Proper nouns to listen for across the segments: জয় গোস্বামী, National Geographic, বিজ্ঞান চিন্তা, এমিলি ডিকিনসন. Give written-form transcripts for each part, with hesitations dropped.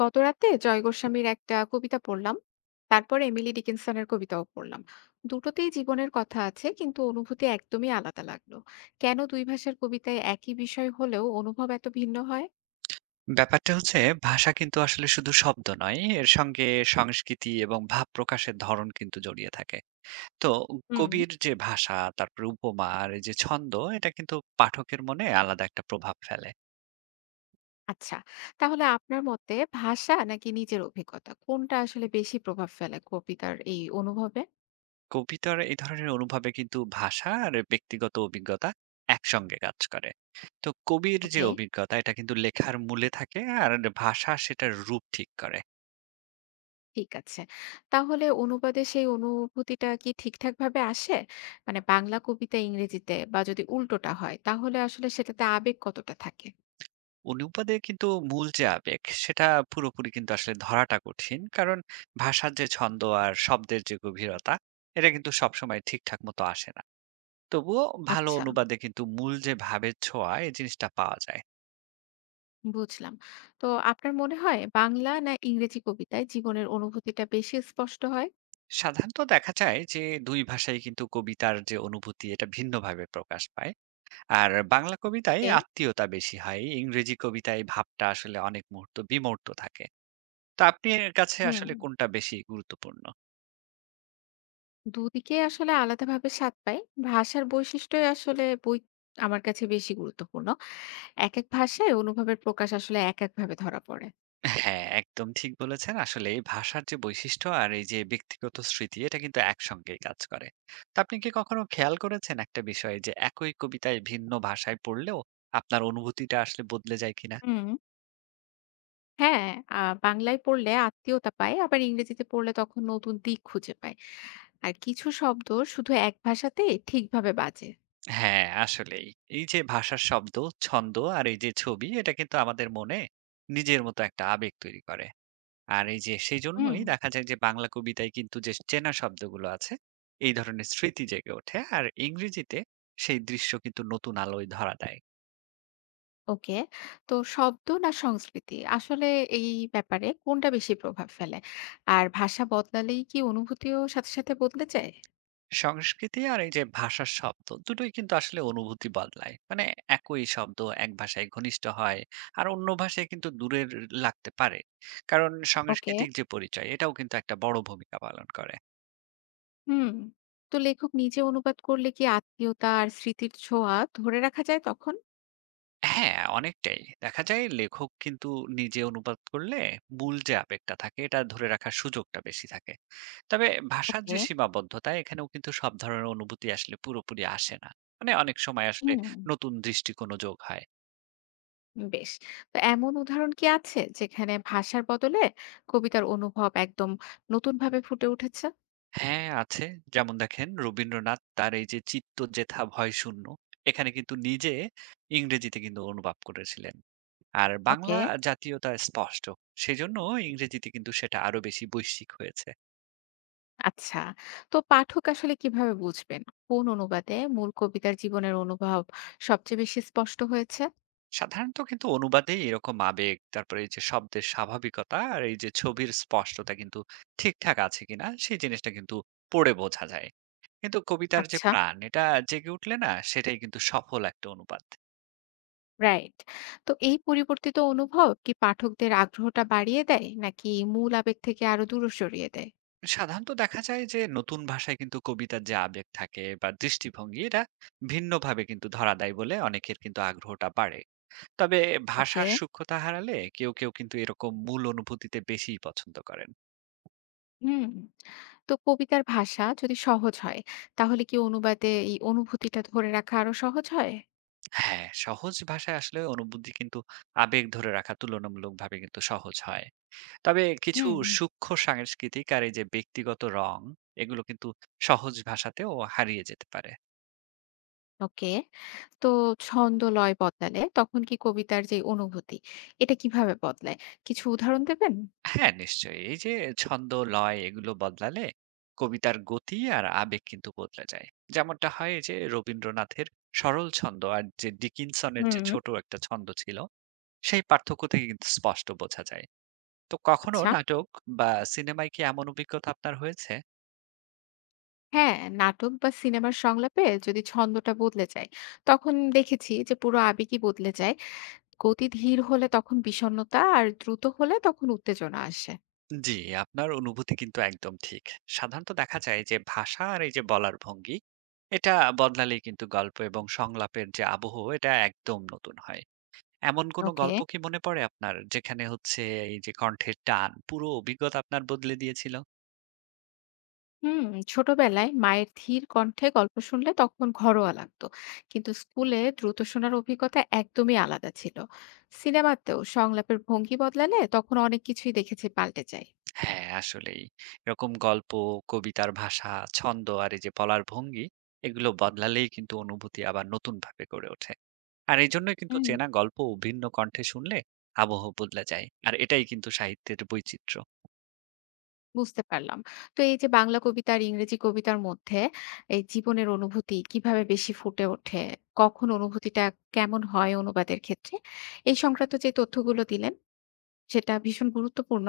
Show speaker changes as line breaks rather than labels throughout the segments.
গতরাতে জয় গোস্বামীর একটা কবিতা পড়লাম। তারপর Emily ডিকিনসনের কবিতাও পড়লাম। দুটোতেই জীবনের কথা আছে, কিন্তু অনুভূতি একদমই আলাদা লাগলো। কেন দুই ভাষার কবিতায় একই বিষয় হলেও অনুভব এত ভিন্ন হয়?
ব্যাপারটা হচ্ছে ভাষা কিন্তু আসলে শুধু শব্দ নয়, এর সঙ্গে সংস্কৃতি এবং ভাব প্রকাশের ধরন কিন্তু জড়িয়ে থাকে। তো
হুম।
কবির যে ভাষা, তারপরে উপমা আর এই যে ছন্দ, এটা কিন্তু পাঠকের মনে আলাদা একটা প্রভাব ফেলে।
আচ্ছা, তাহলে আপনার মতে ভাষা নাকি নিজের অভিজ্ঞতা, কোনটা আসলে বেশি প্রভাব ফেলে কবিতার এই অনুভবে?
কবিতার এই ধরনের অনুভবে কিন্তু ভাষা আর ব্যক্তিগত অভিজ্ঞতা একসঙ্গে কাজ করে। তো কবির যে
ওকে।
অভিজ্ঞতা, এটা কিন্তু লেখার মূলে থাকে আর ভাষা সেটার রূপ ঠিক করে।
ঠিক আছে। তাহলে অনুবাদে সেই অনুভূতিটা কি ঠিকঠাকভাবে আসে? মানে বাংলা কবিতা ইংরেজিতে বা যদি উল্টোটা হয়, তাহলে আসলে সেটাতে আবেগ কতটা থাকে?
অনুবাদে কিন্তু মূল যে আবেগ সেটা পুরোপুরি কিন্তু আসলে ধরাটা কঠিন, কারণ ভাষার যে ছন্দ আর শব্দের যে গভীরতা এটা কিন্তু সবসময় ঠিকঠাক মতো আসে না। তবুও ভালো
আচ্ছা,
অনুবাদে কিন্তু মূল যে ভাবের ছোঁয়া এই জিনিসটা পাওয়া যায়।
বুঝলাম। তো আপনার মনে হয় বাংলা না ইংরেজি কবিতায় জীবনের অনুভূতিটা বেশি স্পষ্ট হয়?
সাধারণত দেখা যায় যে দুই ভাষায় কিন্তু কবিতার যে অনুভূতি এটা ভিন্নভাবে প্রকাশ পায়। আর বাংলা কবিতায়
এ
আত্মীয়তা বেশি হয়, ইংরেজি কবিতায় ভাবটা আসলে অনেক মুহূর্ত বিমূর্ত থাকে। তো আপনার কাছে
হুম।
আসলে কোনটা বেশি গুরুত্বপূর্ণ?
দুদিকে আসলে আলাদাভাবে স্বাদ পাই। ভাষার বৈশিষ্ট্যই আসলে বই আমার কাছে বেশি গুরুত্বপূর্ণ। একেক ভাষায় অনুভবের প্রকাশ আসলে একেকভাবে ধরা পড়ে।
হ্যাঁ, একদম ঠিক বলেছেন। আসলে এই ভাষার যে বৈশিষ্ট্য আর এই যে ব্যক্তিগত স্মৃতি এটা কিন্তু একসঙ্গেই কাজ করে। তো আপনি কি কখনো খেয়াল করেছেন একটা বিষয় যে একই কবিতায় ভিন্ন ভাষায় পড়লেও আপনার অনুভূতিটা আসলে বদলে যায় কিনা?
হুম। হ্যাঁ, আ বাংলায় পড়লে আত্মীয়তা পায়, আবার ইংরেজিতে পড়লে তখন নতুন দিক খুঁজে পায়। আর কিছু শব্দ শুধু এক ভাষাতে ঠিকভাবে বাজে।
হ্যাঁ, আসলেই। এই যে ভাষার শব্দ, ছন্দ আর এই যে ছবি এটা কিন্তু আমাদের মনে নিজের মতো একটা আবেগ তৈরি করে। আর এই যে
হুম।
সেইজন্যই দেখা যায় যে বাংলা কবিতায় কিন্তু যে চেনা শব্দগুলো আছে, এই ধরনের স্মৃতি জেগে ওঠে। আর ইংরেজিতে সেই দৃশ্য কিন্তু নতুন আলোয় ধরা দেয়।
ওকে। তো শব্দ না সংস্কৃতি, আসলে এই ব্যাপারে কোনটা বেশি প্রভাব ফেলে? আর ভাষা বদলালেই কি অনুভূতিও সাথে, সাথে বদলে যায়?
সংস্কৃতি আর এই যে ভাষার শব্দ দুটোই কিন্তু আসলে অনুভূতি বদলায়। মানে একই শব্দ এক ভাষায় ঘনিষ্ঠ হয় আর অন্য ভাষায় কিন্তু দূরের লাগতে পারে, কারণ
ওকে।
সাংস্কৃতিক যে পরিচয় এটাও কিন্তু একটা বড় ভূমিকা পালন করে।
হুম। তো লেখক নিজে অনুবাদ করলে কি আত্মীয়তা আর স্মৃতির ছোঁয়া ধরে রাখা যায় তখন?
হ্যাঁ, অনেকটাই দেখা যায় লেখক কিন্তু নিজে অনুবাদ করলে মূল যে আবেগটা থাকে এটা ধরে রাখার সুযোগটা বেশি থাকে। তবে ভাষার
ওকে।
যে সীমাবদ্ধতা, এখানেও কিন্তু সব ধরনের অনুভূতি আসলে পুরোপুরি আসে না। মানে অনেক সময় আসলে
হুম।
নতুন দৃষ্টিকোণ যোগ হয়।
বেশ। তো এমন উদাহরণ কি আছে যেখানে ভাষার বদলে কবিতার অনুভব একদম নতুনভাবে ফুটে উঠেছে?
হ্যাঁ, আছে। যেমন দেখেন রবীন্দ্রনাথ তার এই যে 'চিত্ত যেথা ভয় শূন্য' এখানে কিন্তু নিজে ইংরেজিতে কিন্তু অনুবাদ করেছিলেন। আর
ওকে।
বাংলা জাতীয়তা স্পষ্ট। সেজন্য ইংরেজিতে কিন্তু সেটা আরো বেশি বৈশ্বিক হয়েছে।
আচ্ছা। তো পাঠক আসলে কিভাবে বুঝবেন কোন অনুবাদে মূল কবিতার জীবনের অনুভব সবচেয়ে বেশি স্পষ্ট হয়েছে?
সাধারণত কিন্তু অনুবাদেই এরকম আবেগ, তারপরে এই যে শব্দের স্বাভাবিকতা আর এই যে ছবির স্পষ্টতা কিন্তু ঠিকঠাক আছে কিনা সেই জিনিসটা কিন্তু পড়ে বোঝা যায়। কিন্তু কবিতার যে
আচ্ছা।
প্রাণ এটা জেগে উঠলে না সেটাই কিন্তু সফল একটা অনুবাদ।
রাইট। তো এই পরিবর্তিত অনুভব কি পাঠকদের আগ্রহটা বাড়িয়ে দেয়, নাকি মূল আবেগ থেকে আরো দূরে সরিয়ে দেয়?
সাধারণত দেখা যায় যে নতুন ভাষায় কিন্তু কবিতার যে আবেগ থাকে বা দৃষ্টিভঙ্গি এটা ভিন্নভাবে কিন্তু ধরা দেয় বলে অনেকের কিন্তু আগ্রহটা বাড়ে। তবে
ওকে।
ভাষার সূক্ষ্মতা হারালে কেউ কেউ কিন্তু এরকম মূল অনুভূতিতে বেশি পছন্দ করেন।
হুম। তো কবিতার ভাষা যদি সহজ হয় তাহলে কি অনুবাদে এই অনুভূতিটা ধরে রাখা আরো সহজ হয়?
হ্যাঁ, সহজ ভাষায় আসলে অনুভূতি কিন্তু আবেগ ধরে রাখা তুলনামূলকভাবে কিন্তু সহজ হয়। তবে কিছু
হুম।
সূক্ষ্ম সাংস্কৃতিক আর এই যে ব্যক্তিগত রং, এগুলো কিন্তু সহজ ভাষাতেও হারিয়ে যেতে পারে।
ওকে। তো ছন্দ লয় বদলালে তখন কি কবিতার যে অনুভূতি, এটা কিভাবে বদলায়? কিছু উদাহরণ দেবেন?
হ্যাঁ, নিশ্চয়ই। এই যে ছন্দ, লয় এগুলো বদলালে কবিতার গতি আর আবেগ কিন্তু বদলে যায়। যেমনটা হয় এই যে রবীন্দ্রনাথের সরল ছন্দ আর যে ডিকিনসনের যে
হুম।
ছোট একটা ছন্দ ছিল, সেই পার্থক্য থেকে কিন্তু স্পষ্ট বোঝা যায়। তো কখনো
আচ্ছা।
নাটক বা সিনেমায় কি এমন অভিজ্ঞতা আপনার হয়েছে?
হ্যাঁ, নাটক বা সিনেমার সংলাপে যদি ছন্দটা বদলে যায়, তখন দেখেছি যে পুরো আবেগই বদলে যায়। গতি ধীর হলে তখন বিষণ্ণতা, আর দ্রুত হলে তখন উত্তেজনা আসে।
জি, আপনার অনুভূতি কিন্তু একদম ঠিক। সাধারণত দেখা যায় যে ভাষা আর এই যে বলার ভঙ্গি, এটা বদলালেই কিন্তু গল্প এবং সংলাপের যে আবহ এটা একদম নতুন হয়। এমন কোনো
ওকে।
গল্প কি মনে পড়ে আপনার, যেখানে হচ্ছে এই যে কণ্ঠের টান পুরো অভিজ্ঞতা আপনার বদলে দিয়েছিল?
হুম। ছোটবেলায় মায়ের ধীর কণ্ঠে গল্প শুনলে তখন ঘরোয়া লাগতো, কিন্তু স্কুলে দ্রুত শোনার অভিজ্ঞতা একদমই আলাদা ছিল। সিনেমাতেও সংলাপের ভঙ্গি বদলালে তখন অনেক কিছুই দেখেছি পাল্টে যায়।
হ্যাঁ, আসলেই। এরকম গল্প, কবিতার ভাষা, ছন্দ আর এই যে বলার ভঙ্গি, এগুলো বদলালেই কিন্তু অনুভূতি আবার নতুনভাবে গড়ে ওঠে। আর এজন্যই কিন্তু
হুম।
চেনা গল্প ভিন্ন কণ্ঠে শুনলে আবহ বদলে যায়। আর এটাই কিন্তু সাহিত্যের বৈচিত্র্য।
বুঝতে পারলাম। তো এই যে বাংলা কবিতা আর ইংরেজি কবিতার মধ্যে এই জীবনের অনুভূতি কিভাবে বেশি ফুটে ওঠে, কখন অনুভূতিটা কেমন হয় অনুবাদের ক্ষেত্রে, এই সংক্রান্ত যে তথ্যগুলো দিলেন, সেটা ভীষণ গুরুত্বপূর্ণ।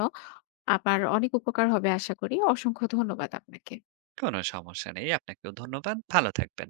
আবার অনেক উপকার হবে আশা করি। অসংখ্য ধন্যবাদ আপনাকে।
কোনো সমস্যা নেই। আপনাকেও ধন্যবাদ। ভালো থাকবেন।